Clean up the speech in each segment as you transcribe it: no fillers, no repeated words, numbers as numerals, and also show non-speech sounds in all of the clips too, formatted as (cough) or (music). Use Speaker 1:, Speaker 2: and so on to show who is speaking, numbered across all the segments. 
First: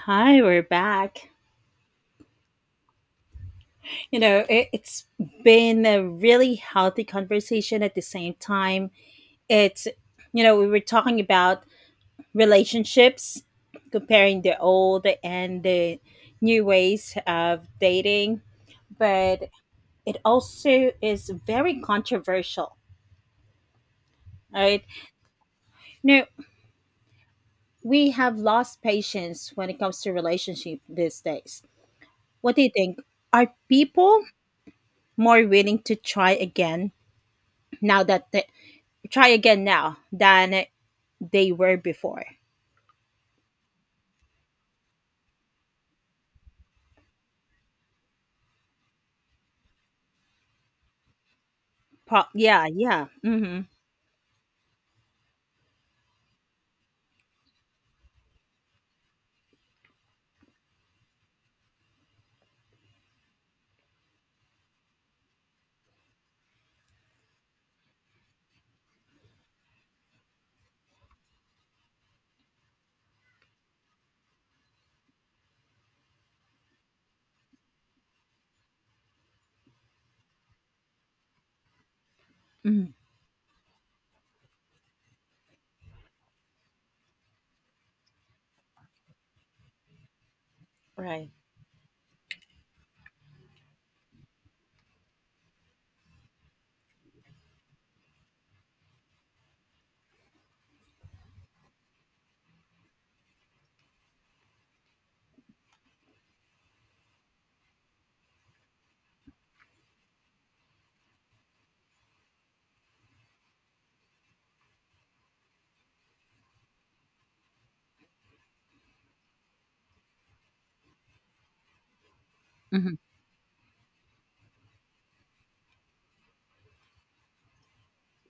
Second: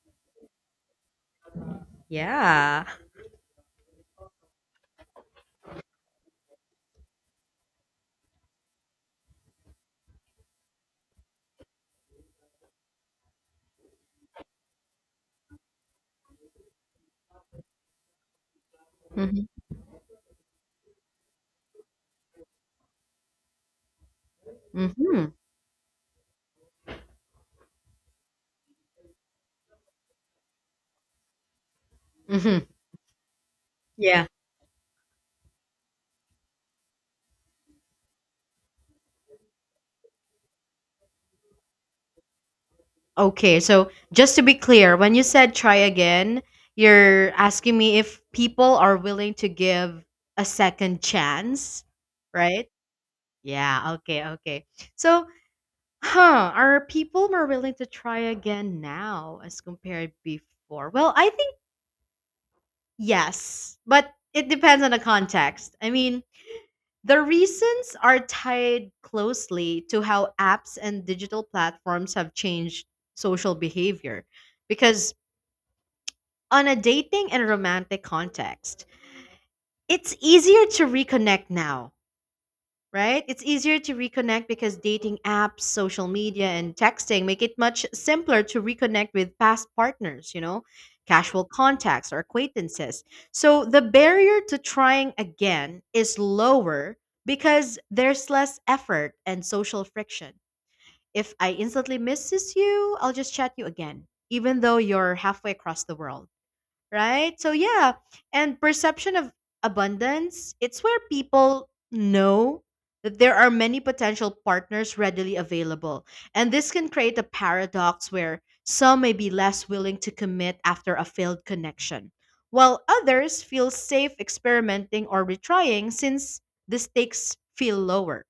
Speaker 1: Hi, we're back.
Speaker 2: Yeah.
Speaker 1: You know, it's been a really healthy conversation at the same time. It's, we were talking about relationships, comparing the old and the new ways of dating,
Speaker 2: Mhm.
Speaker 1: but it also is very controversial, right?
Speaker 2: Mhm.
Speaker 1: You know, we have lost patience when it comes to relationship these days. What do
Speaker 2: Mhm.
Speaker 1: you think? Are people
Speaker 2: Yeah.
Speaker 1: more willing to try again now that the try again now than they were before.
Speaker 2: Okay. So, just to be clear, when you said try again, you're asking me if people are willing to give a second chance,
Speaker 1: Yeah,
Speaker 2: right?
Speaker 1: yeah. Hmm.
Speaker 2: Yeah. Okay. Okay. So, are people more willing to try again now as compared before? Well, I think yes, but it depends on the context. I mean, the reasons are tied closely to how apps and digital platforms have changed social behavior. Because on a dating and romantic context, it's easier to reconnect now,
Speaker 1: Hmm.
Speaker 2: right? It's easier to reconnect because dating apps, social media, and texting make it much simpler to reconnect with past partners,
Speaker 1: Right.
Speaker 2: casual contacts or acquaintances. So the barrier to trying again is lower because there's less effort and social friction. If I instantly misses you, I'll just chat you again, even though you're halfway across the world, right? So yeah, and perception of abundance, it's where people know that there are many potential partners readily available. And this can create a paradox where some may be less willing to commit after a failed connection, while
Speaker 1: Hmm.
Speaker 2: others feel safe experimenting or retrying since the stakes feel lower.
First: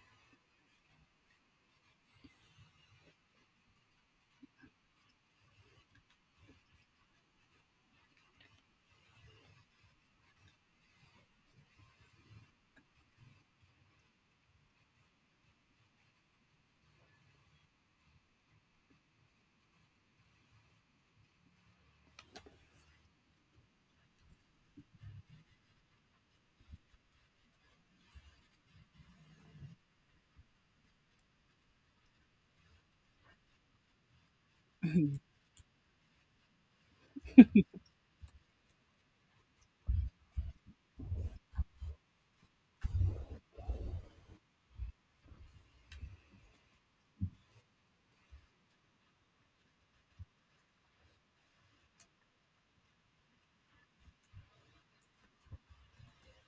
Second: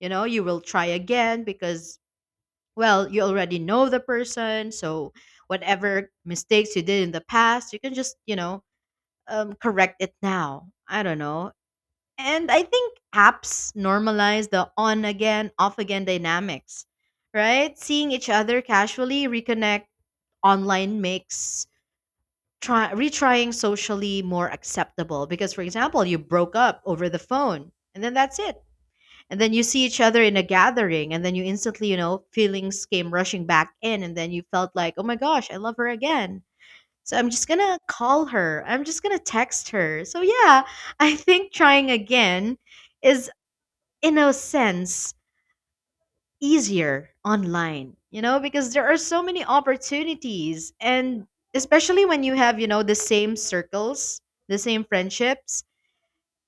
Speaker 2: You know, you will try again because, well, you already know the person, so whatever mistakes you did in the past, you can just, correct it now. I don't know. And I think apps normalize the on again, off again dynamics, right? Seeing each other casually reconnect online makes try retrying socially more acceptable because, for example, you broke up over the phone and then that's it, and then you see each other in a gathering and then you instantly feelings came rushing back in, and then you felt like, oh my gosh, I love her again. So I'm just gonna call her, I'm just gonna text her. So yeah, I think trying again is, in a sense, easier online because there are so many opportunities, and especially when you have the same circles, the same friendships.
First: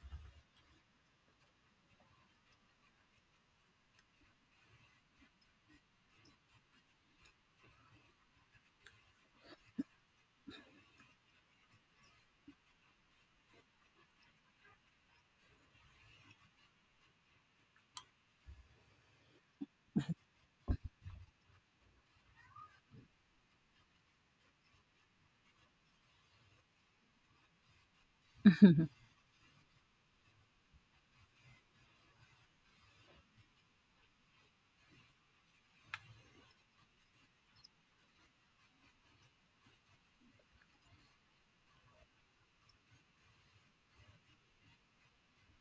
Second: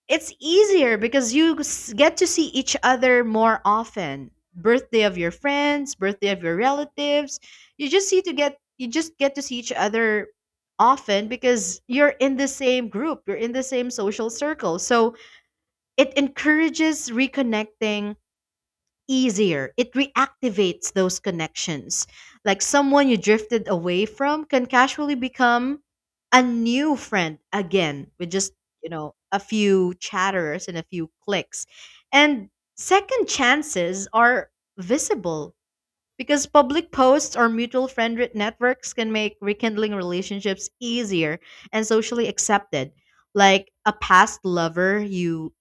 Speaker 2: It's easier because get to see each other more often. Birthday of your friends, birthday of your relatives. You just get to see each other often because you're in the same group, you're in the same social circle. So it encourages reconnecting easier. It reactivates those connections. Like someone you drifted away from can casually become a new friend again with just,
Speaker 1: Hmm.
Speaker 2: a few chatters and a few clicks. And second chances are visible. Because public posts or mutual friend networks can make rekindling relationships easier and socially accepted. Like a past lover you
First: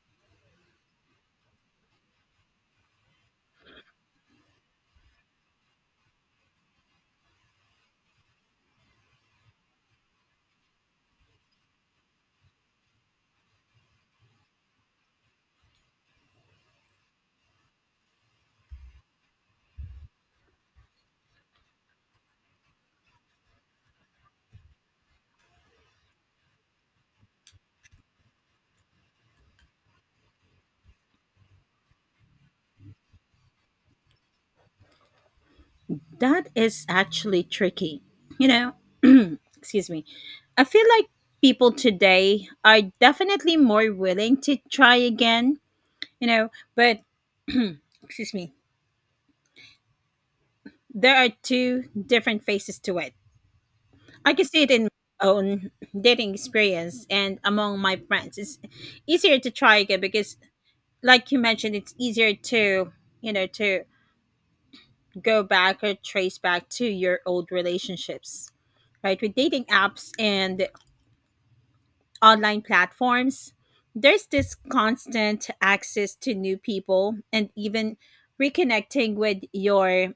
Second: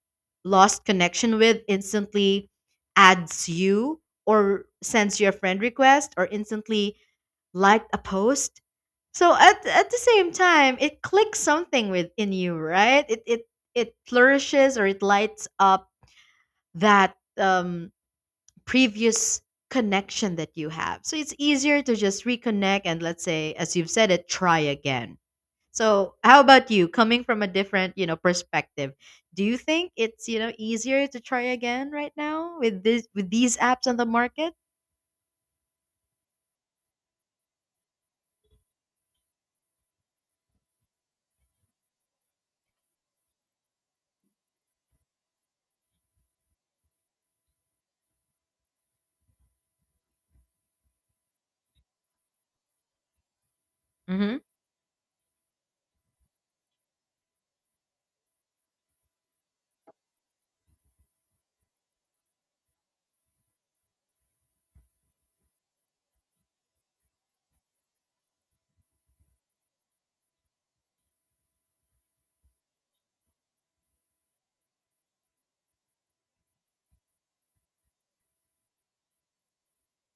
Speaker 2: lost connection with instantly adds you or sends you a friend request or instantly liked a post. So, at the same time, it clicks something within you, right? It flourishes or it lights up that previous connection that you have. So it's easier to just reconnect and, let's say, as you've said it, try again. So how about you, coming from a different, perspective? Do you think it's, easier to try again right now with this with these apps on the market?
Speaker 1: (laughs) That is actually tricky. You know, (clears throat) excuse me. I feel like people today are definitely more willing to try again, but excuse me, there are two different faces to it. I
Speaker 2: Mhm.
Speaker 1: can see it in my own dating experience and among my friends. It's easier to try again because like you mentioned, it's easier to go back or trace back to your old relationships, right? With dating apps and online platforms, there's this constant access to new people and even reconnecting with your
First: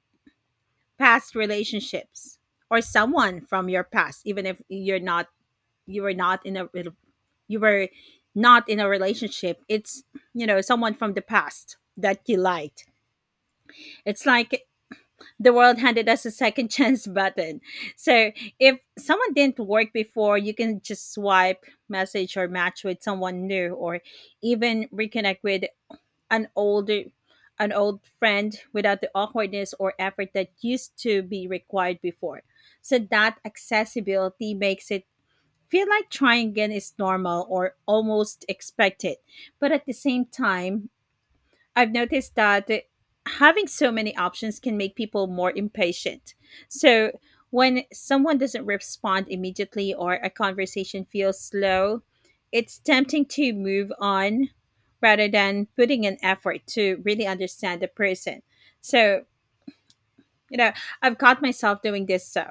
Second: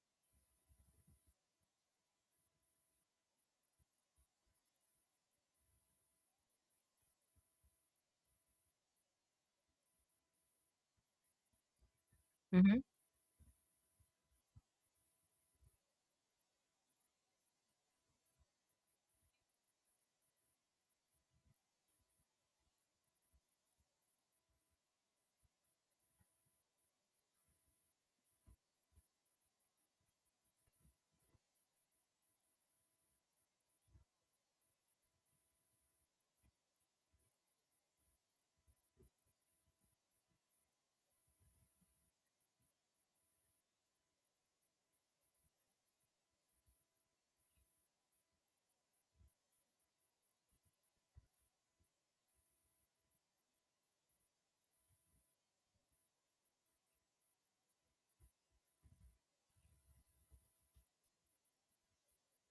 Speaker 1: past relationships or someone from your past, even if you were not in a, you were not in a relationship. It's, you know, someone from the past that you
Speaker 2: Mhm.
Speaker 1: liked, it's like the world handed us a second (laughs) chance button. So if someone didn't work before, you can just swipe, message, or match with someone new, or even reconnect with an older an old friend without the awkwardness or effort that used to be required before. So that accessibility makes it feel like trying again is normal or almost expected. But at the same time, I've noticed that having so many options can make people more impatient. So when someone doesn't respond immediately or a conversation feels slow, it's tempting to move on rather than putting an effort to really understand the person. So, you know, I've caught myself doing this, so,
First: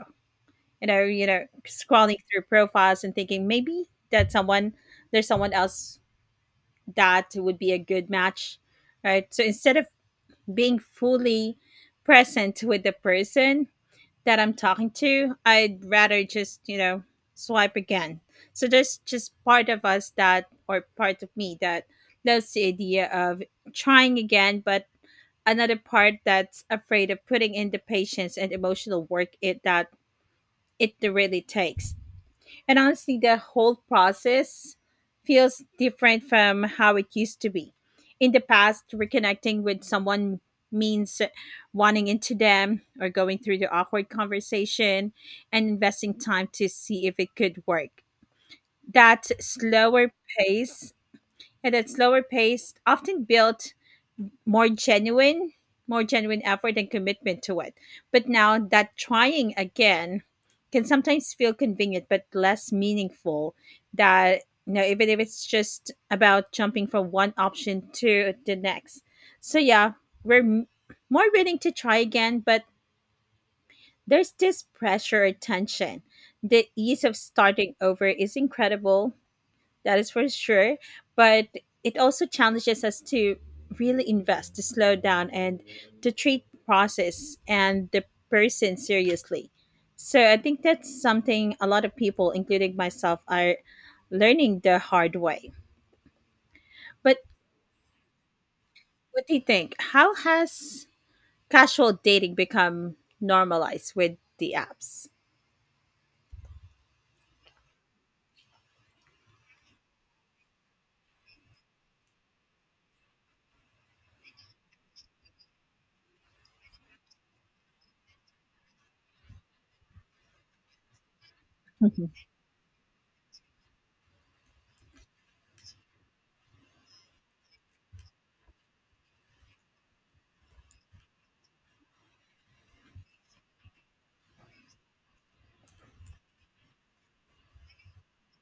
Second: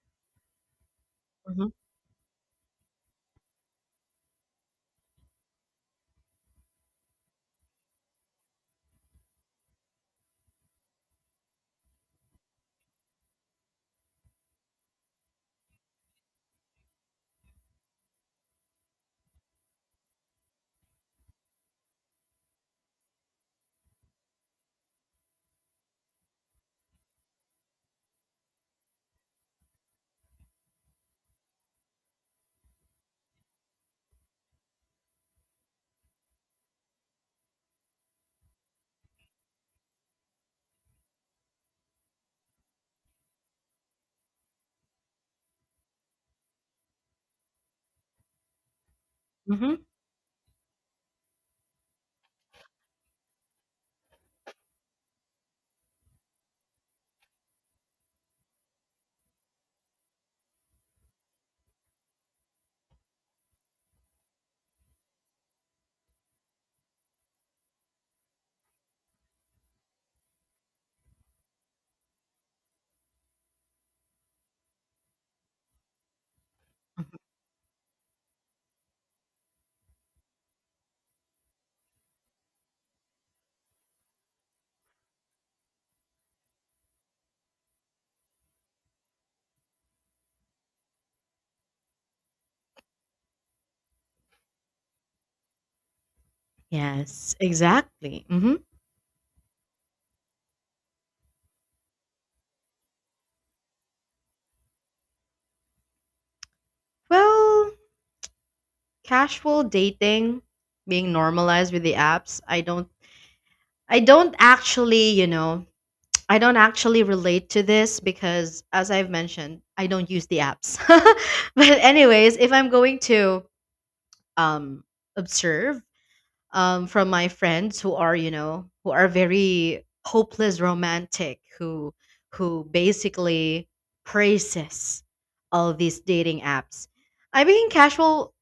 Speaker 2: Mhm.
Speaker 1: scrolling through profiles and thinking maybe that someone there's someone else that would be a good match, right? So instead of being fully present with the person that I'm talking to, I'd rather just, you know, swipe again. So there's just part of me that loves the idea of trying again, but another part that's afraid of putting in the patience and emotional work it that it really takes. And honestly, the whole process feels different from how it used to be. In the past, reconnecting with someone means wanting into them or going through the awkward conversation and investing time to see if it could work. That
Speaker 2: Mhm.
Speaker 1: slower pace that slower pace often built more genuine, more genuine effort and commitment to it. But now that trying again can sometimes feel convenient but less meaningful, that, you know, even if it's just about jumping from one option to the next. So yeah, we're more willing to try again, but there's this pressure or tension. The ease of
Speaker 2: Mhm.
Speaker 1: starting over is incredible, that is for sure. But it also challenges us to really invest, to slow down, and to treat the process and the person seriously. So I think that's something a lot of people, including myself, are learning the hard way. But
Speaker 2: Yes, exactly. Mhm.
Speaker 1: what do you think? How has casual dating become normalized with the apps?
Speaker 2: Well, casual dating being normalized with the apps, I don't actually, you know, I don't actually relate to this because, as I've mentioned, I don't use the apps. (laughs) But
Speaker 1: (laughs)
Speaker 2: anyways, if I'm going to, um, observe, from my friends who are very hopeless romantic, who basically praises all these dating apps. I mean, casual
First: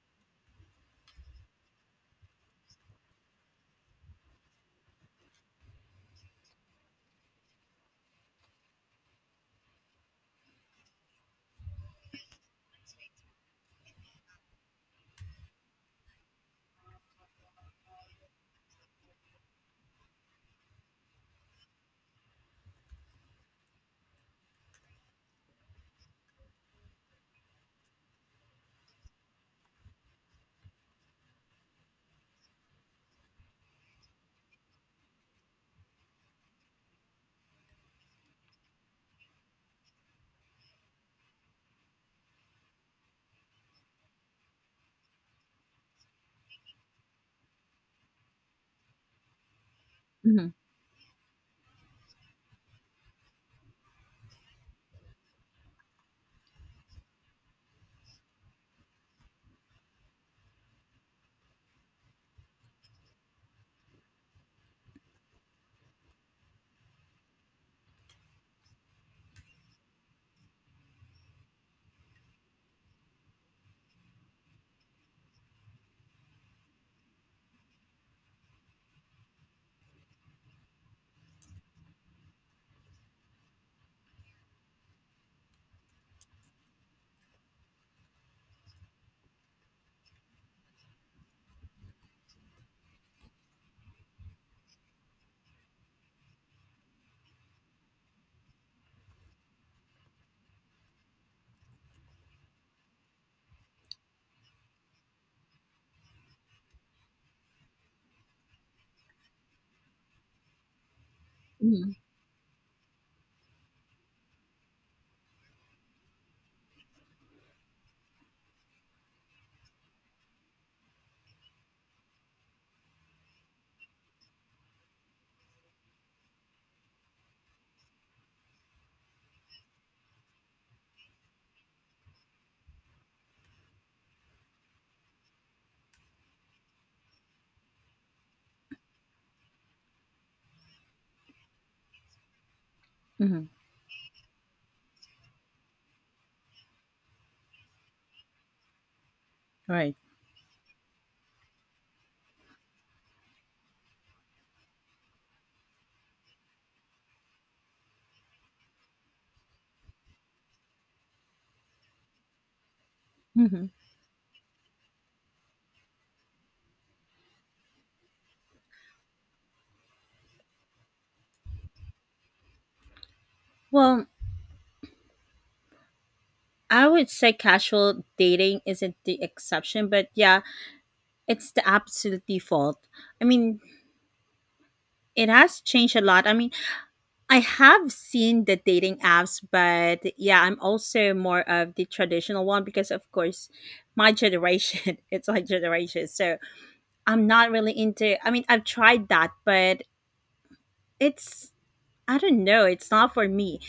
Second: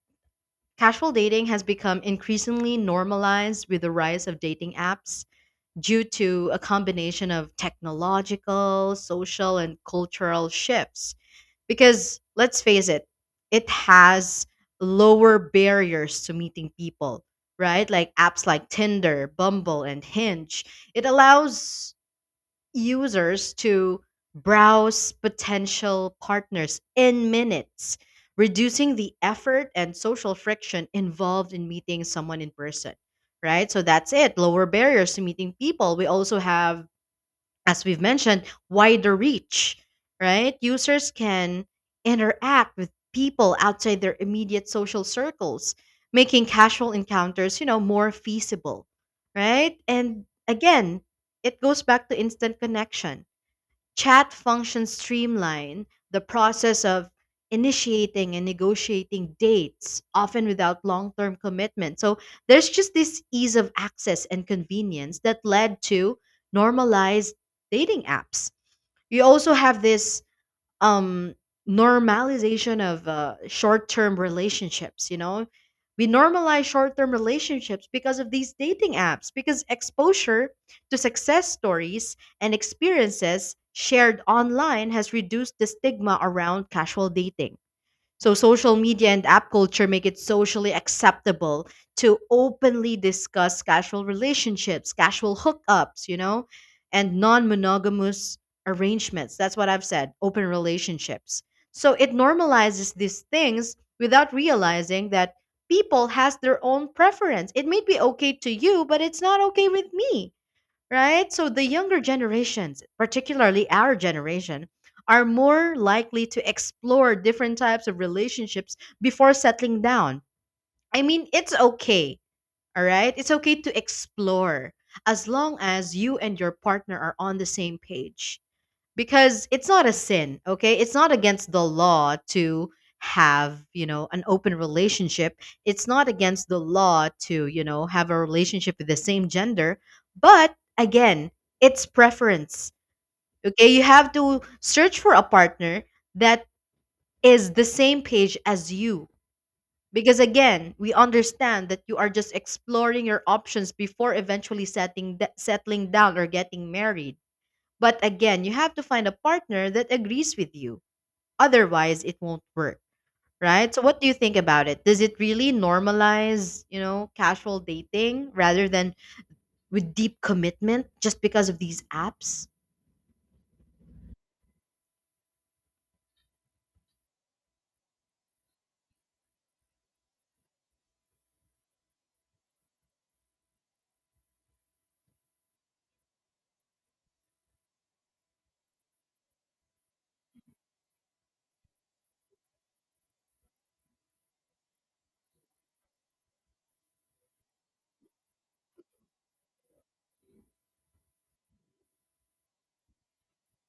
Speaker 2: casual dating has become increasingly normalized with the rise of dating apps due to a combination of technological, social, and cultural shifts. Because let's face it, it has lower barriers to meeting people, right? Like apps like Tinder, Bumble, and Hinge. It allows users to browse potential partners in minutes, reducing the effort and social friction involved in meeting someone in person, right? So that's it, lower barriers to meeting people. We also have, as we've mentioned, wider reach, right? Users can interact with people outside their immediate social circles, making casual encounters, more feasible, right? And
Speaker 1: Mhm.
Speaker 2: again, it goes back to instant connection. Chat functions streamline the process of initiating and negotiating dates, often without long term commitment. So there's just this ease of access and convenience that led to normalized dating apps. You also have this um normalization of short-term relationships. We normalize short-term relationships because of these dating apps, because exposure to success stories and experiences shared online has reduced the stigma around casual dating. So social media and app culture make it socially acceptable to openly discuss casual relationships, casual hookups, and non-monogamous arrangements. That's what I've said, open relationships. So it normalizes these things without realizing that people has their own preference. It may be okay to you, but it's not okay with me, right? So the
Speaker 1: Mhm.
Speaker 2: younger generations, particularly our generation, are more likely to explore different types of relationships before settling down. I mean, it's okay, all right? It's okay to explore as long as you and your partner are on the same page, because it's not a sin. Okay, it's not against the law to have an open relationship. It's not against the law to have a relationship with the same gender. But again, it's preference.
Speaker 1: Mhm.
Speaker 2: Okay, you have to search for a partner that is the same page as you,
Speaker 1: Right.
Speaker 2: because again, we understand that you are just exploring your options before eventually setting settling down or getting married. But again, you have to find a partner that agrees with you. Otherwise, it won't work,
Speaker 1: Mhm.
Speaker 2: right? So what do you think about it? Does it really normalize, casual dating rather than with deep commitment just because of these apps?
Speaker 1: Well, I would say casual dating isn't the exception, but yeah, it's the absolute default. I mean, it has changed a lot. I mean, I have seen the dating apps, but yeah, I'm also more of the traditional one because, of course, my generation, (laughs) it's my generation. So I'm not really into, I mean, I've tried that, but it's, I don't know, it's not for me.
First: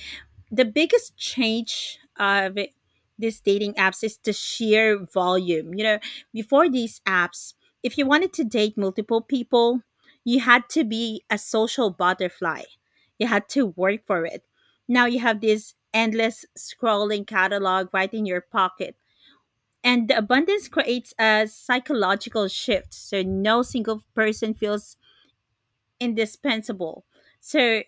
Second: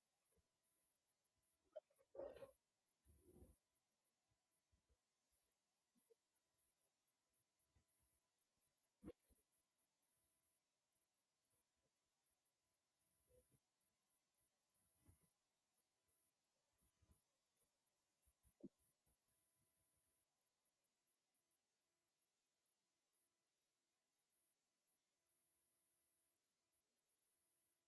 Speaker 1: The biggest change these dating apps is the sheer volume. You know, before these apps, if you wanted to date multiple people, you had to be a social butterfly. You had to work for it. Now you have this endless scrolling catalog right in your pocket. And the abundance creates a psychological shift. So no single person feels indispensable. So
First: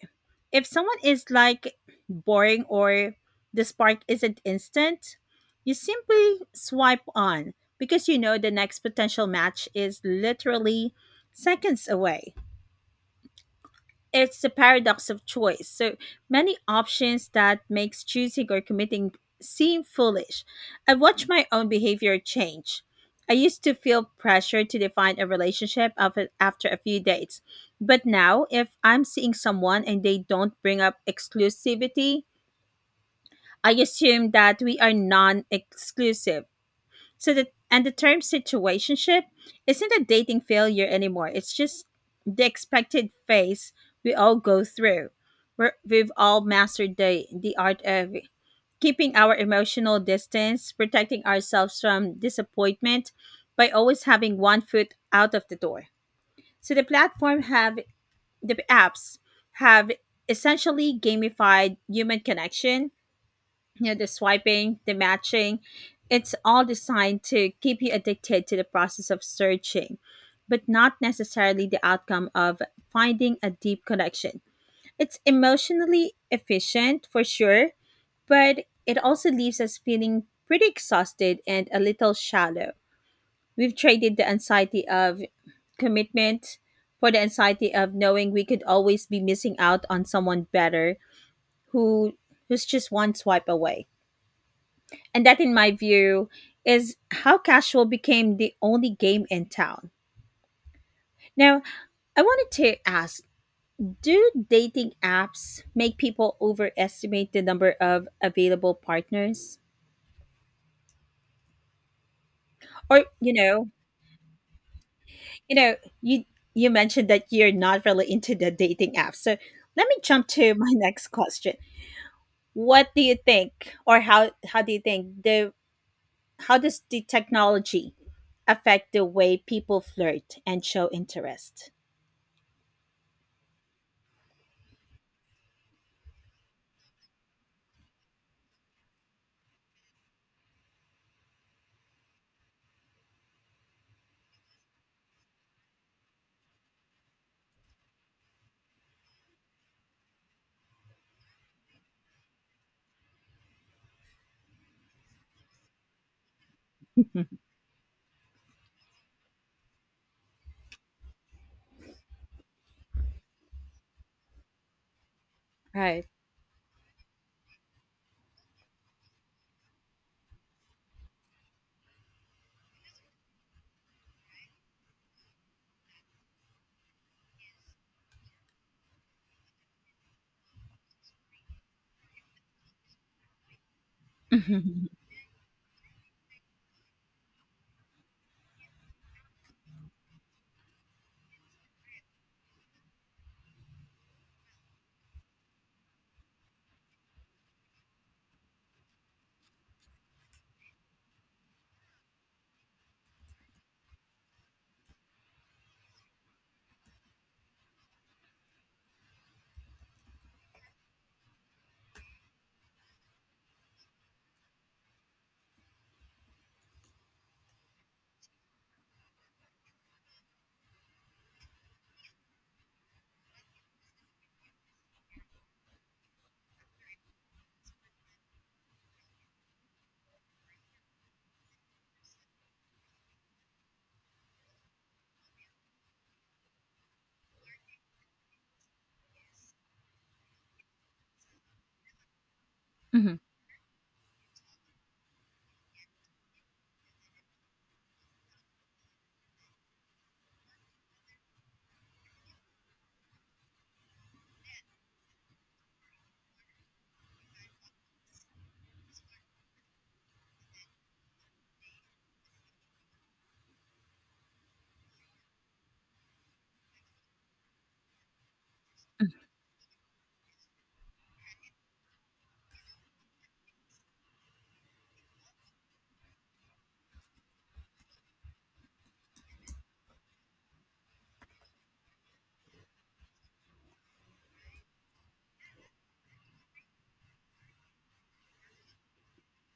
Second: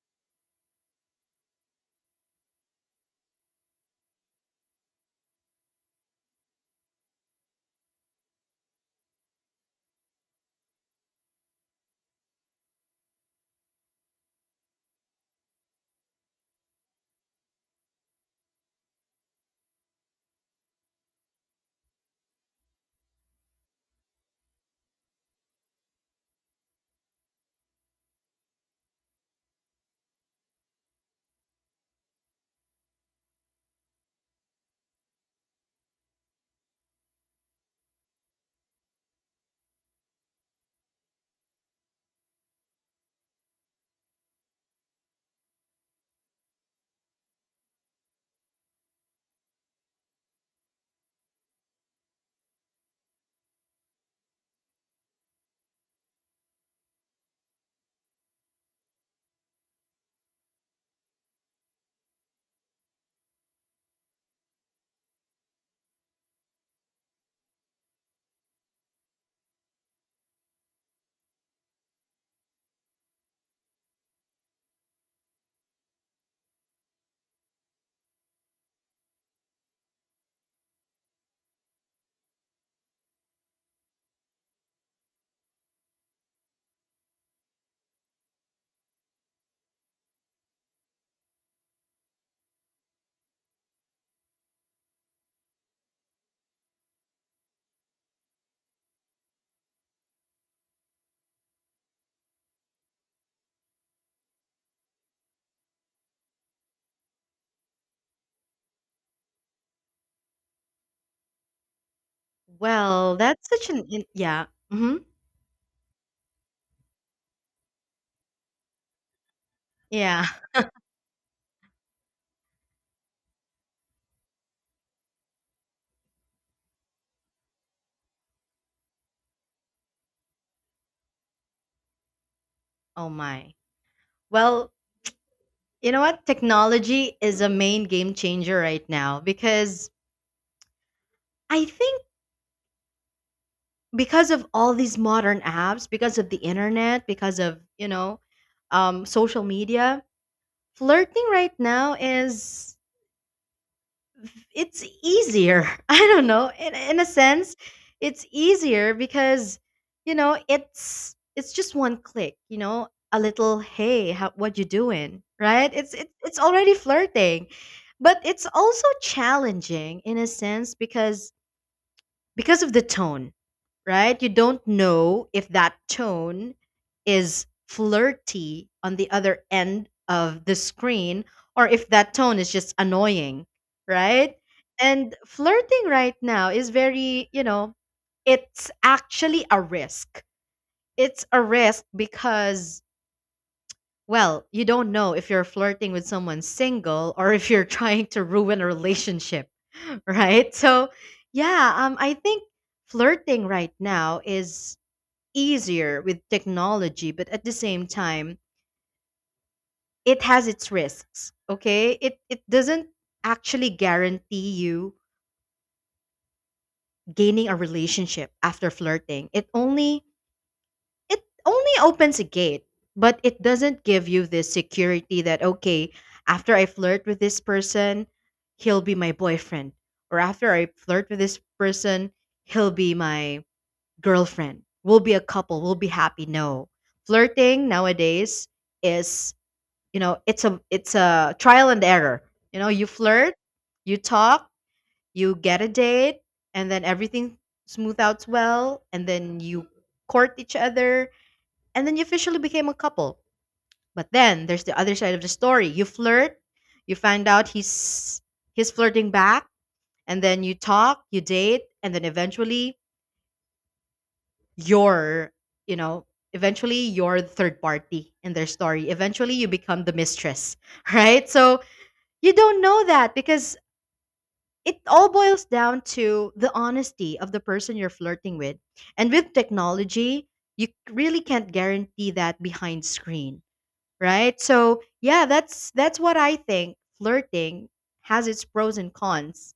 Speaker 1: if someone is like boring or the spark isn't instant, you simply swipe on because you know the next potential match is literally seconds away. It's the paradox of choice. So many options that makes choosing or committing seem foolish. I watch my own behavior change. I used to feel pressure to define a relationship of it after a few dates. But now, if I'm seeing someone and they don't bring up exclusivity, I assume that we are non exclusive. So that, and the term situationship isn't a dating failure anymore. It's just the expected phase we all go through. We're, we've all mastered the art of keeping our emotional distance, protecting ourselves from disappointment by always having one foot out of the door. So the apps have essentially gamified human connection. You know, the swiping, the matching, it's all designed to keep you addicted to the process of searching but not necessarily the outcome of finding a deep connection. It's emotionally efficient for sure, but it also leaves us feeling pretty exhausted and a little shallow. We've traded the anxiety of commitment for the anxiety of knowing we could always be missing out on someone better, who who's just one swipe away. And that, in my view, is how casual became the only game in town. Now, I wanted to ask, do dating apps make people overestimate the number of available partners? Or,
Speaker 2: Well,
Speaker 1: you
Speaker 2: that's such
Speaker 1: know,
Speaker 2: an yeah. Hmm.
Speaker 1: you know, you you mentioned that you're not really into the dating apps. So let me
Speaker 2: Yeah.
Speaker 1: jump to
Speaker 2: (laughs)
Speaker 1: my (laughs) next question. What do you think, or how do you think the how does the technology affect the way people flirt and show interest?
Speaker 2: Oh my. Well, you know what? Technology is a main game changer right now because I think, because of all these modern apps, because of the internet, because of, social media, flirting right now is it's easier. (laughs) I don't know. In a
Speaker 1: (laughs)
Speaker 2: sense, it's easier because it's just one click. You know, a little "Hey, how, what you doing?" Right? It's
Speaker 1: Right.
Speaker 2: it's it's already flirting, but it's also challenging in a sense because of the tone, right? You don't know if that tone is flirty on the other end of the screen or if that tone is just annoying, right?
Speaker 1: Mhm.
Speaker 2: And flirting right now is very, it's actually a risk. It's a risk because, well, you don't know if you're flirting with someone single or if you're (laughs) trying to ruin a relationship, (laughs) right? So, yeah, I think flirting right now is easier with technology, but at the same time, it has its risks. Okay? It doesn't actually guarantee you gaining a relationship after flirting. It only opens a gate, but it doesn't give you this security that, okay, after I flirt with this person, he'll be my boyfriend. Or after I flirt with this person, he'll be my girlfriend. We'll be a couple. We'll be happy. No. Flirting nowadays is, it's a trial and error. You
Speaker 1: Mhm.
Speaker 2: flirt, you talk, you get a date, and then everything smooth out well, and then you court each other, and then you officially became a couple. But then there's the other side of the story. You flirt, you find out he's flirting back, and then you talk, you date, and then eventually you're, you know eventually you're the third party in their story. Eventually you become the mistress, (laughs) right? So you don't know that because it all boils down to the honesty of the person you're flirting with. And with technology, you really can't guarantee that behind screen, right? So, yeah, that's what I think. Flirting has its pros and cons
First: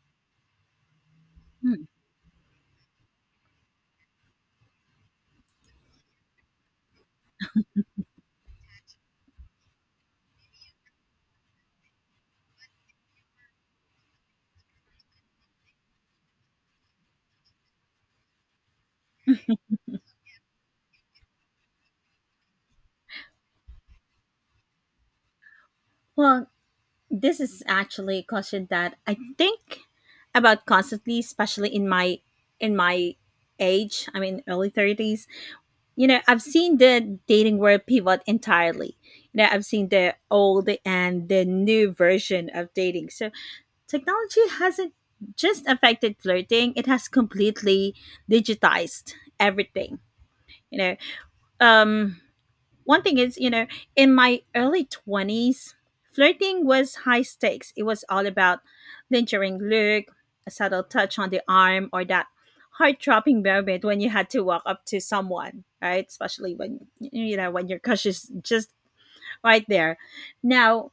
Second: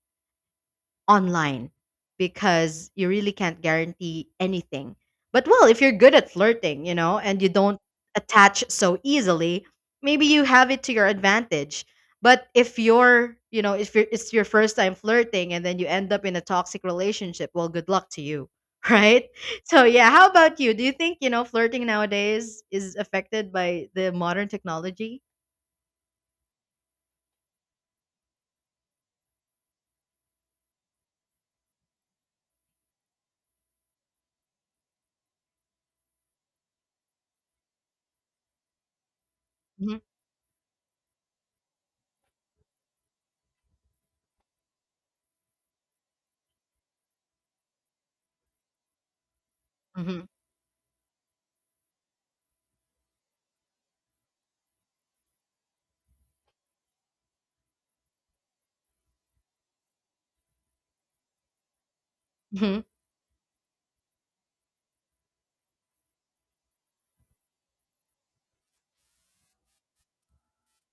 Speaker 2: online
Speaker 1: Mhm.
Speaker 2: because you really can't guarantee anything. But well, if you're good at flirting, and you don't attach so easily, maybe you have it to your advantage. But if you're, it's your first time flirting and then you end up in a toxic relationship, well, good luck to you, (laughs) right? So yeah, how about you? Do you think, flirting nowadays is affected by the modern technology?
Speaker 1: Well, this is actually a question that I think about constantly, especially in my age. I mean, early 30s. You know, I've seen the dating world pivot entirely. You know, I've seen
Speaker 2: Hmm.
Speaker 1: the old and the new version of dating. So technology hasn't just affected flirting; it has completely digitized everything.
Speaker 2: Hmm.
Speaker 1: You know, um, one thing is, you know, in my early 20s, flirting was high stakes. It was all about lingering look, a subtle touch on the arm, or that
Speaker 2: Hmm.
Speaker 1: heart dropping moment when you had to walk up to someone, right? Especially when, you know, when your crush is just right there. Now,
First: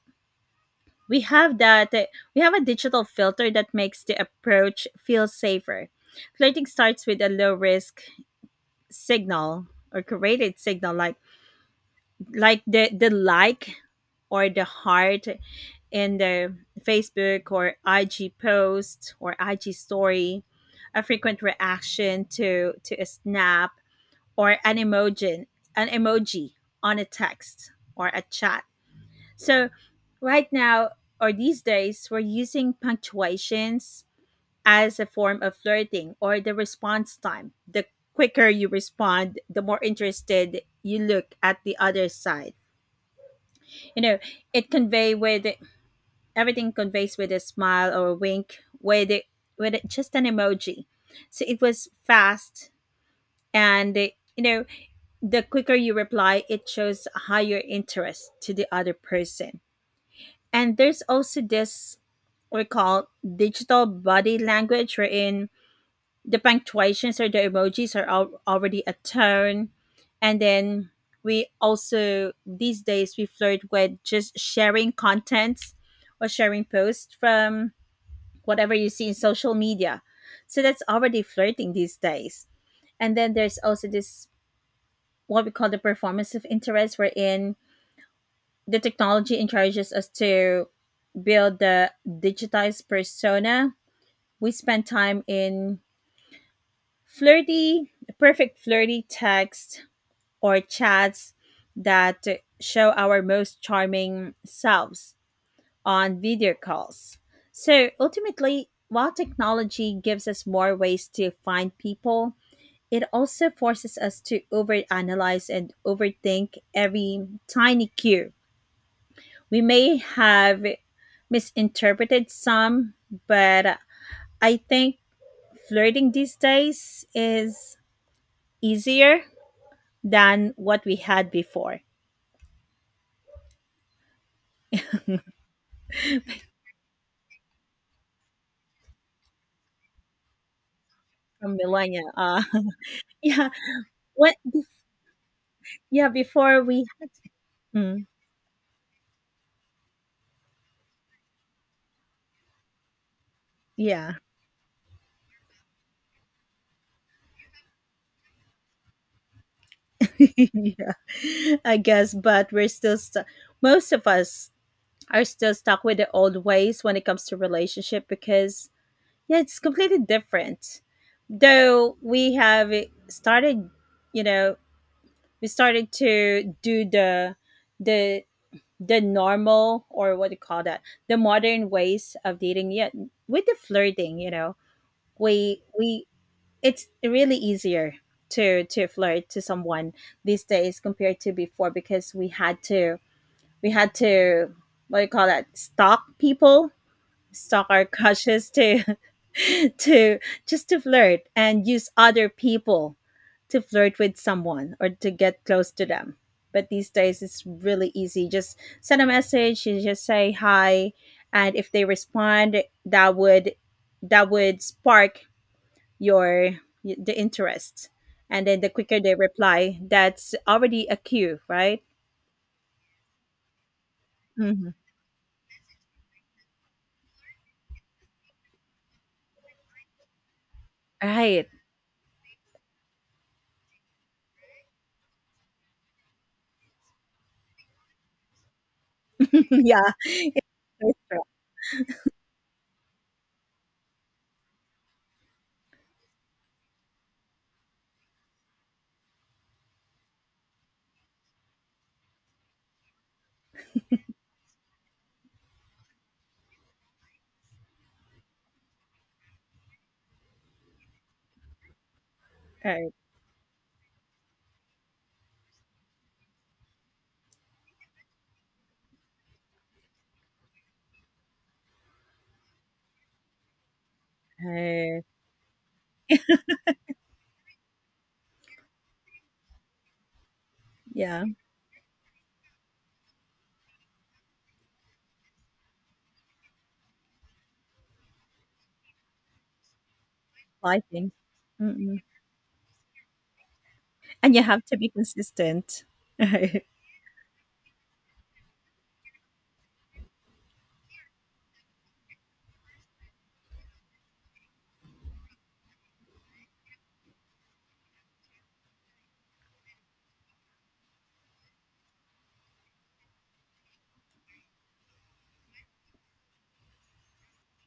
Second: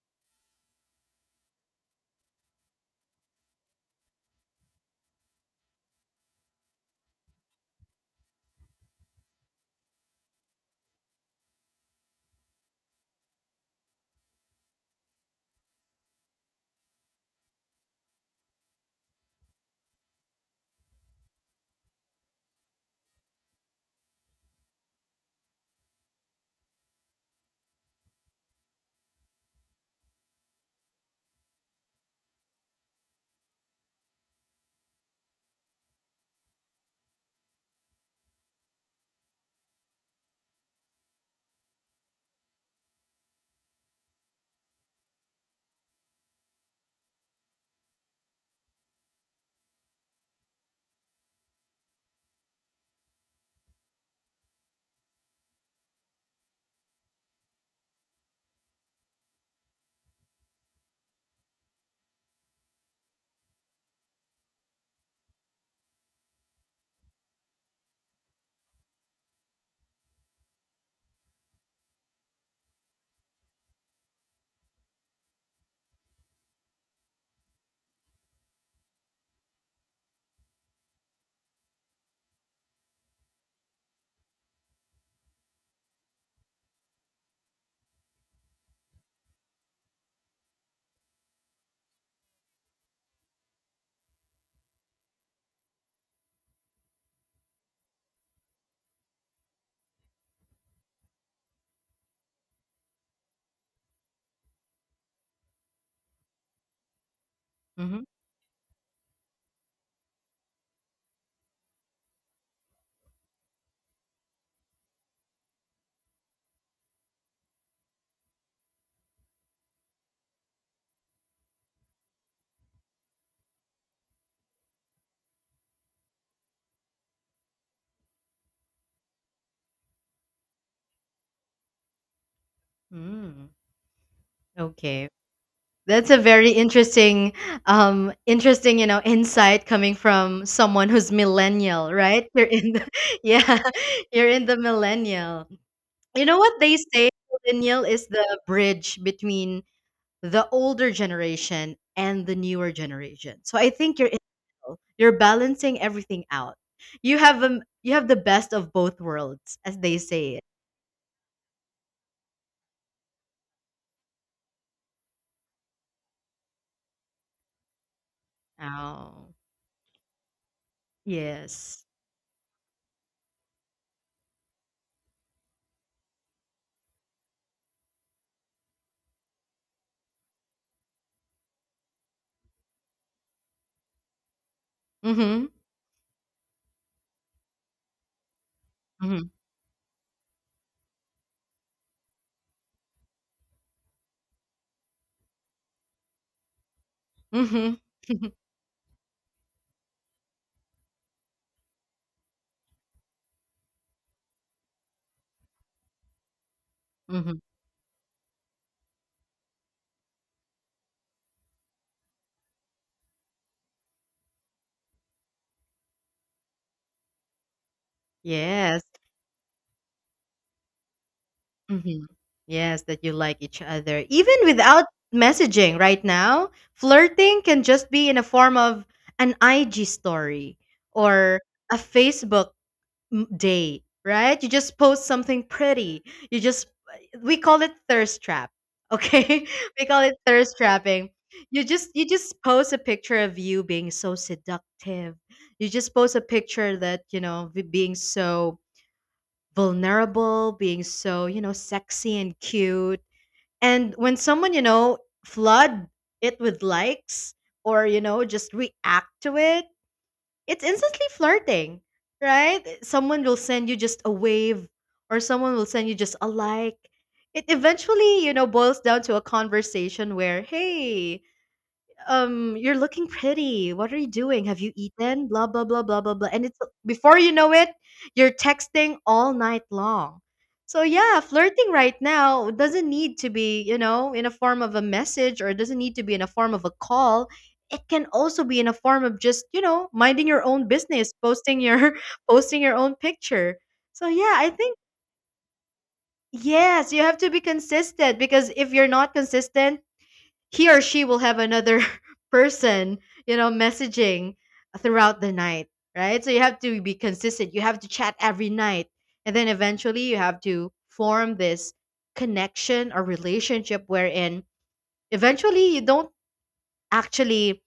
Speaker 1: we have that, we have a digital filter that makes the approach feel safer. Flirting starts with a low risk signal or curated signal, like the like or the heart in the Facebook or IG post or IG story, a frequent reaction to a snap or an emoji on a text or a chat. So right now, or these days, we're using punctuations as a form of flirting, or the response time. The quicker you respond, the more interested you look at the other side. You know, it convey with, everything conveys with a smile or a wink with it, just an emoji, so it was fast, and it, you know, the quicker you reply it shows higher interest to the other person. And there's also this we call digital body language, wherein the punctuations or the emojis are already a tone. And then we also these days we flirt with just sharing contents or sharing posts from whatever you see in social media. So that's already flirting these days. And then there's also this what we call the performance of interest, wherein the technology encourages us to build the digitized persona. We spend time in flirty, perfect flirty text or chats that show our most charming selves, on video calls. So
Speaker 2: Hmm.
Speaker 1: ultimately, while technology gives us more ways to find people, it also forces us to overanalyze and overthink every tiny cue. We may have misinterpreted some, but I think flirting these days is easier than what we had before,
Speaker 2: Mm. Okay. That's a very interesting, insight coming from someone who's
Speaker 1: from
Speaker 2: millennial,
Speaker 1: millennia.
Speaker 2: right? You're in the,
Speaker 1: (laughs)
Speaker 2: (laughs)
Speaker 1: Yeah,
Speaker 2: yeah, (laughs) you're
Speaker 1: what?
Speaker 2: in the millennial.
Speaker 1: Yeah,
Speaker 2: You know what
Speaker 1: before
Speaker 2: they
Speaker 1: we.
Speaker 2: say? Millennial
Speaker 1: Mm,
Speaker 2: is the bridge between the older generation and the newer generation. So I think you're in
Speaker 1: yeah.
Speaker 2: the middle. You're balancing everything out. You have, you have the best of both worlds, as they
Speaker 1: (laughs)
Speaker 2: say it.
Speaker 1: yeah, I guess, but we're still stu most of us are still stuck with the old ways when it comes to relationship, because
Speaker 2: Oh,
Speaker 1: yeah, it's completely different.
Speaker 2: yes.
Speaker 1: Though we have started, you know, we started to do the the the normal, or what do you call that, the modern ways of dating. Yet with the flirting, you know,
Speaker 2: Mm-hmm.
Speaker 1: we it's really easier to
Speaker 2: Mm-hmm.
Speaker 1: flirt to someone these days compared to before, because we had to, we had to what do you call that, stalk people, stalk
Speaker 2: Mm-hmm.
Speaker 1: our
Speaker 2: (laughs)
Speaker 1: crushes, to (laughs) to just to flirt and use other people to flirt with someone or to get close to them. But these days
Speaker 2: Mm-hmm.
Speaker 1: it's really easy, just send a message, you just say hi, and if they respond that would spark your, the interest, and then the
Speaker 2: Yes.
Speaker 1: quicker they reply, that's already a cue, right?
Speaker 2: Mhm. Yes, that you like each other. Even
Speaker 1: Hmm.
Speaker 2: without messaging right now, flirting can just be in a form of an IG story or
Speaker 1: Right.
Speaker 2: a Facebook day, right? You just post something pretty. You just, we call it thirst trap. Okay?
Speaker 1: (laughs)
Speaker 2: (laughs) We
Speaker 1: Yeah,
Speaker 2: call it thirst
Speaker 1: that's
Speaker 2: trapping.
Speaker 1: right.
Speaker 2: You just post a picture of you being so seductive. You just post a picture that, you know, being so vulnerable, being so, you know, sexy and cute. And when someone, you know, flood it with likes or, you know, just react to it, it's instantly flirting, right?
Speaker 1: Right.
Speaker 2: Someone will send you just a wave or someone will send you just a like. It eventually, you know, boils down to a conversation where, hey, "You're looking pretty. What are you doing? Have you
Speaker 1: Right.
Speaker 2: eaten? Blah, blah, blah, blah, blah, blah." And it's before you know it, you're texting all night long. So yeah,
Speaker 1: Yeah.
Speaker 2: flirting right now doesn't need to be, you know, in a form of a message or it doesn't need to be in a form of a call. It can also be in a form of just, you know, minding your own
Speaker 1: Lighting.
Speaker 2: business, posting your
Speaker 1: Mm.
Speaker 2: (laughs) posting your own picture. So yeah,
Speaker 1: And you
Speaker 2: I
Speaker 1: have to
Speaker 2: think
Speaker 1: be consistent, (laughs) right.
Speaker 2: yes, you have to be consistent because if you're not consistent, he or she will have another (laughs) person, you know, messaging throughout the night, right? So you have to be consistent. You have to chat every night. And then eventually you have to form this connection or relationship wherein eventually you don't actually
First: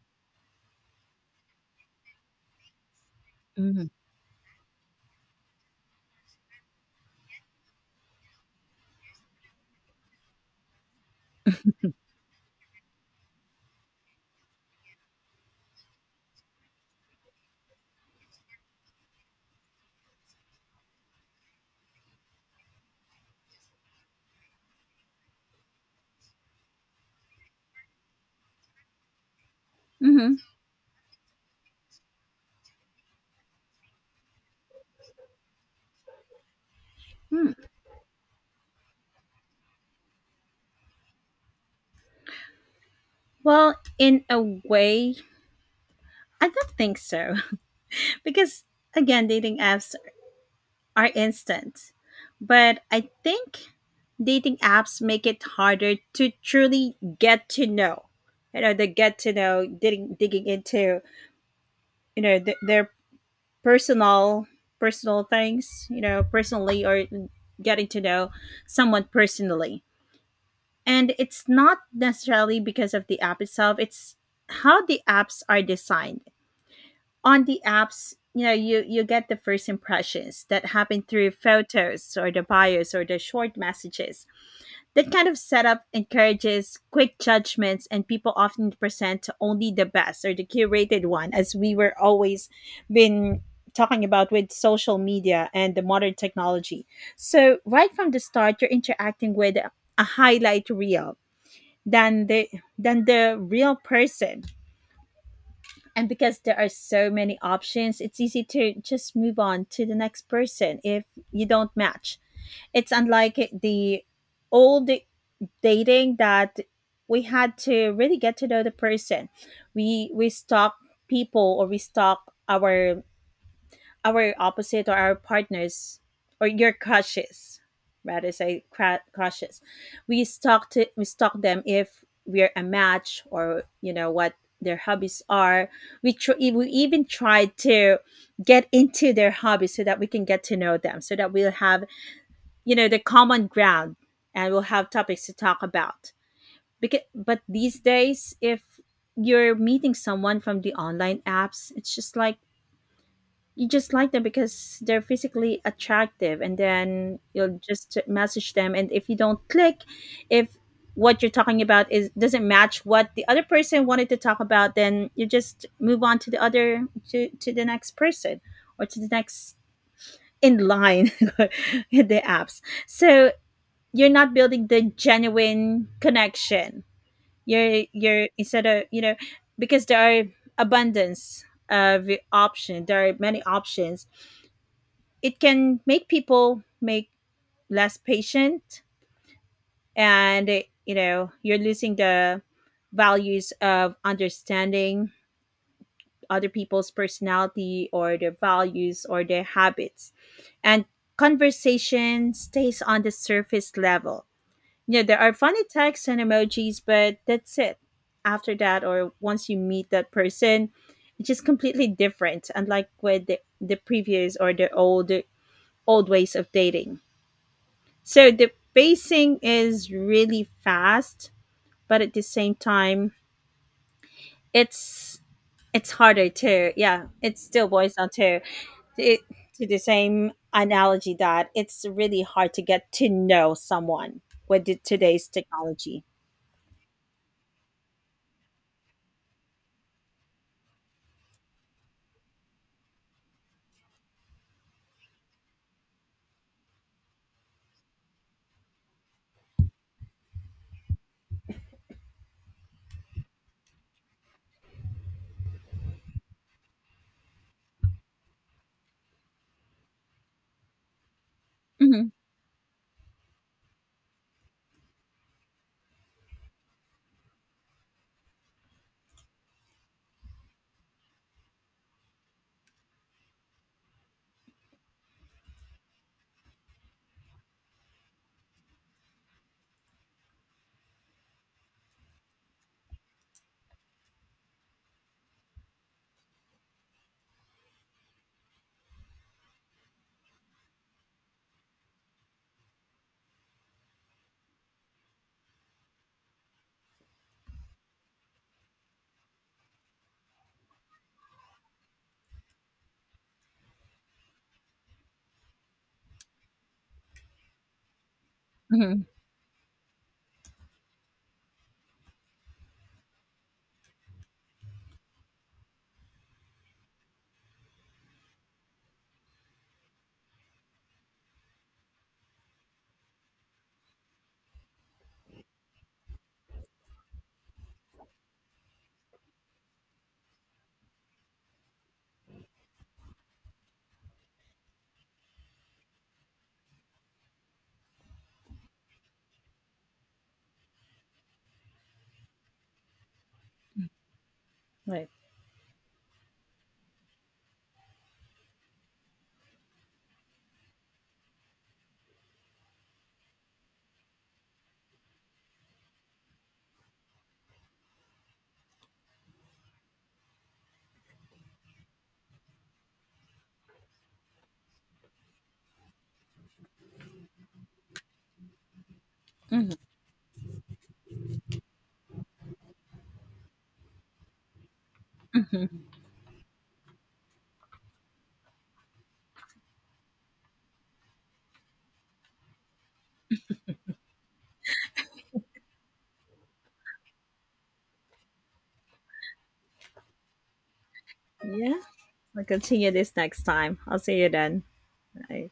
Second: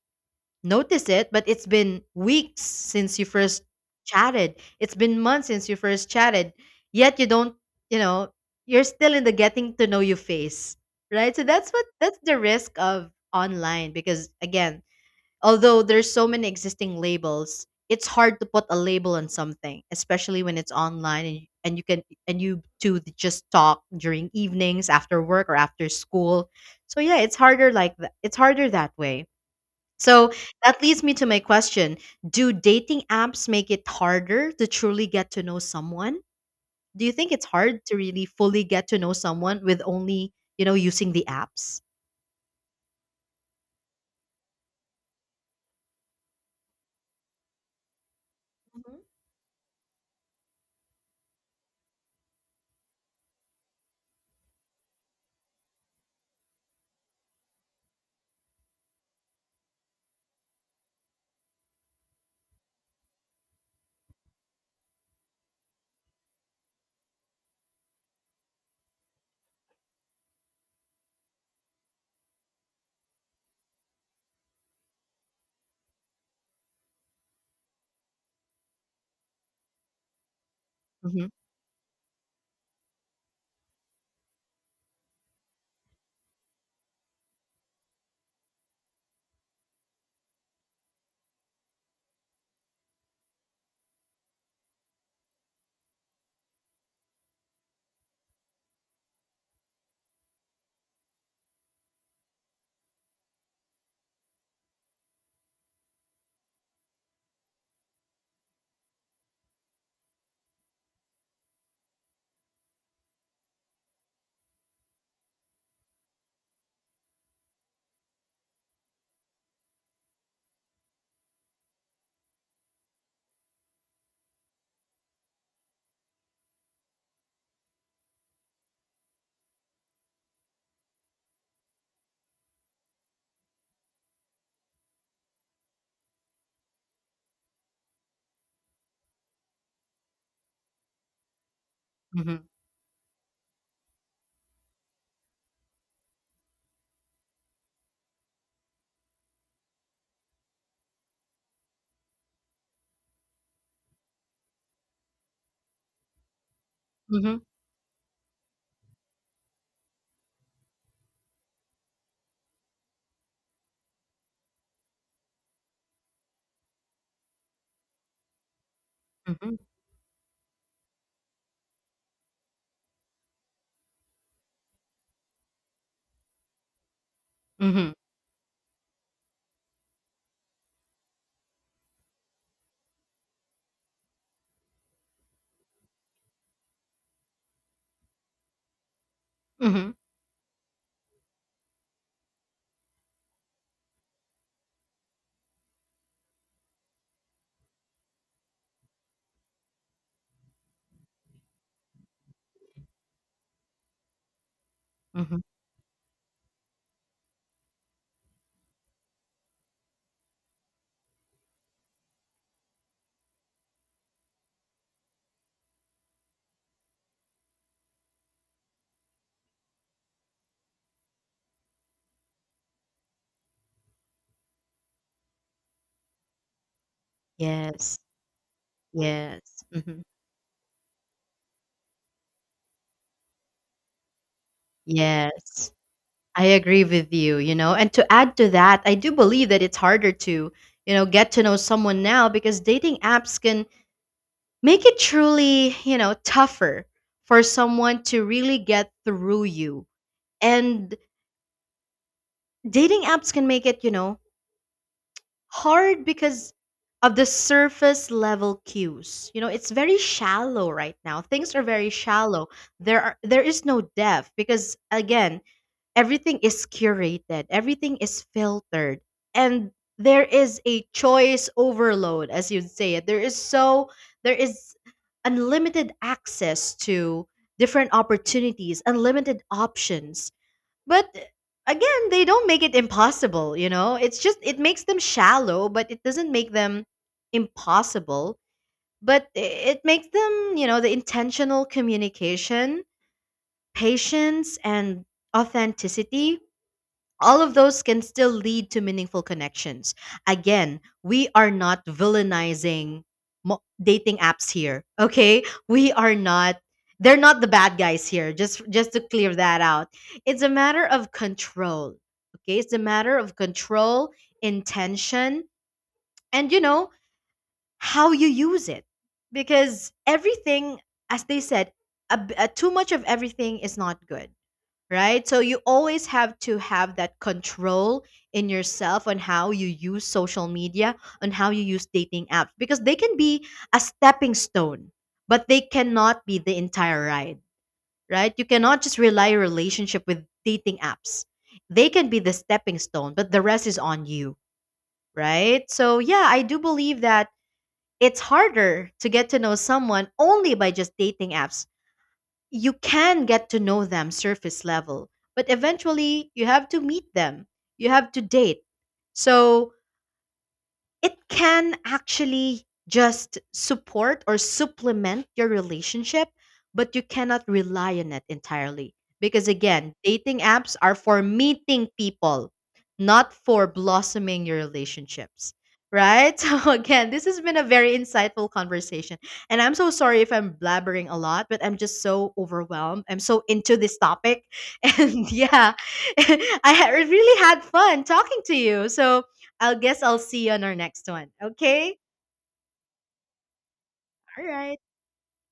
Speaker 2: notice it, but it's been weeks since you first
Speaker 1: Mhm.
Speaker 2: chatted. It's been months since you first chatted. Yet you don't, you know, you're still in the getting to know you phase, right? So that's the risk of online because again, although there's so many existing labels, it's hard to put a label on something, especially when it's online and you can and you two just talk during evenings after work or after school. So yeah, it's harder like that. It's harder that way. So
Speaker 1: Hmm.
Speaker 2: that leads me to my question. Do dating apps make it harder to truly get to know someone? Do you think it's hard to really fully get to know someone with only, you know, using the apps?
Speaker 1: Well, in a way, I don't think so. (laughs) Because again, dating apps are instant. But I think dating apps make it harder to truly get to know. You know, the get to know, digging into, you know, their personal personal things. You know, personally, or getting to know someone personally. And it's not necessarily because of the app itself. It's how the apps are designed. On the apps, you know, you get the first impressions that happen
Speaker 2: Hmm
Speaker 1: through photos or the bios or the short messages. That kind of setup encourages quick judgments, and people often present only the best or the curated one, as we were always been talking about with social media and the modern technology. So right from the start, you're interacting with a highlight reel, than the than the real person. And because there are so many options, it's easy to just move on to the next person if you don't match. It's unlike the old dating, that we had to really get to know the person. We stalk people, or we stalk our our opposite or our partners or your crushes, rather say crushes. We stalk them, if we're a match, or you know what their hobbies are. We even try to get into their hobbies so that we can get to know them so that we'll have,
Speaker 2: hmm hmm
Speaker 1: you know, the common ground and we'll have topics to talk about, because but these days if you're meeting someone from the online apps it's just like, you just like them because they're physically attractive, and then
Speaker 2: hmm
Speaker 1: you'll just message them. And if you don't click, if what you're talking about is doesn't match what the other person wanted to talk about, then you just move on to the other, to the next person, or to the next
Speaker 2: hmm
Speaker 1: in line (laughs) in the apps. So you're not building the genuine connection.
Speaker 2: hmm
Speaker 1: You're
Speaker 2: hmm
Speaker 1: you're instead of, you know, because there are abundance of option. There are many options, it can make people make less patient, and you know you're losing the values of understanding other people's personality or their values or their habits, and conversation stays on the surface level. You know there are
Speaker 2: Mm-hmm.
Speaker 1: funny texts and emojis but that's it, after that, or once you meet that person, it's just completely different, unlike with the previous or the old ways of dating. So the pacing is really fast, but at the same time, it's it's harder to, yeah. It still boils
Speaker 2: Yes.
Speaker 1: down to it,
Speaker 2: Yes.
Speaker 1: to the
Speaker 2: hmm
Speaker 1: same analogy that it's really hard to get to know someone with the, today's
Speaker 2: Yes.
Speaker 1: technology.
Speaker 2: I agree with you, you know. And to add to that, I do believe that it's harder to, you know, get to know someone now because dating apps can make it truly, you know, tougher for someone to really get through you. And dating apps can make it, you know, hard because of the surface level cues. You know, it's very shallow right now. Things are very
Speaker 1: Hmm.
Speaker 2: shallow. There is no depth because again, everything is curated, everything is filtered, and there is a choice overload, as you'd say it. There is unlimited access to different opportunities, unlimited options. But again, they don't make it impossible, you know? It's just it makes them shallow, but it doesn't make them impossible. But it makes them, you know, the intentional communication, patience, and authenticity all of those can still lead to meaningful connections. Again, we are not villainizing dating apps here. Okay, we are not. They're not the bad guys here. Just to
Speaker 1: Hmm.
Speaker 2: clear that out, it's a matter of control. Okay, it's a matter of control, intention, and you know how you use it, because everything, as they said, too much of everything is not good, right? So you always have to have that control in yourself on how you use social media, on how you use dating apps, because they can be a stepping stone, but they cannot be the entire ride, right? You cannot just rely your relationship with dating apps. They can be the stepping stone, but the rest is on you,
Speaker 1: Right.
Speaker 2: right? So yeah, I do believe that it's harder to get to know someone only by just dating apps. You can get to know them surface level, but eventually you have to meet them. You have to date. So it can actually just support or supplement your relationship, but you cannot rely on it entirely. Because
Speaker 1: Hmm.
Speaker 2: again, dating apps are for meeting people, not for blossoming your relationships.
Speaker 1: Hmm.
Speaker 2: Right? (laughs) So, again, this has been a very insightful conversation. And I'm so sorry if I'm blabbering a lot, but I'm just so overwhelmed. I'm so into this topic. (laughs) And yeah, (laughs) I really had fun talking to you. So, I guess I'll see you on our next one.
Speaker 1: Yeah,
Speaker 2: Okay?
Speaker 1: we will continue this next time. I'll see you
Speaker 2: All
Speaker 1: then.
Speaker 2: right.
Speaker 1: Bye.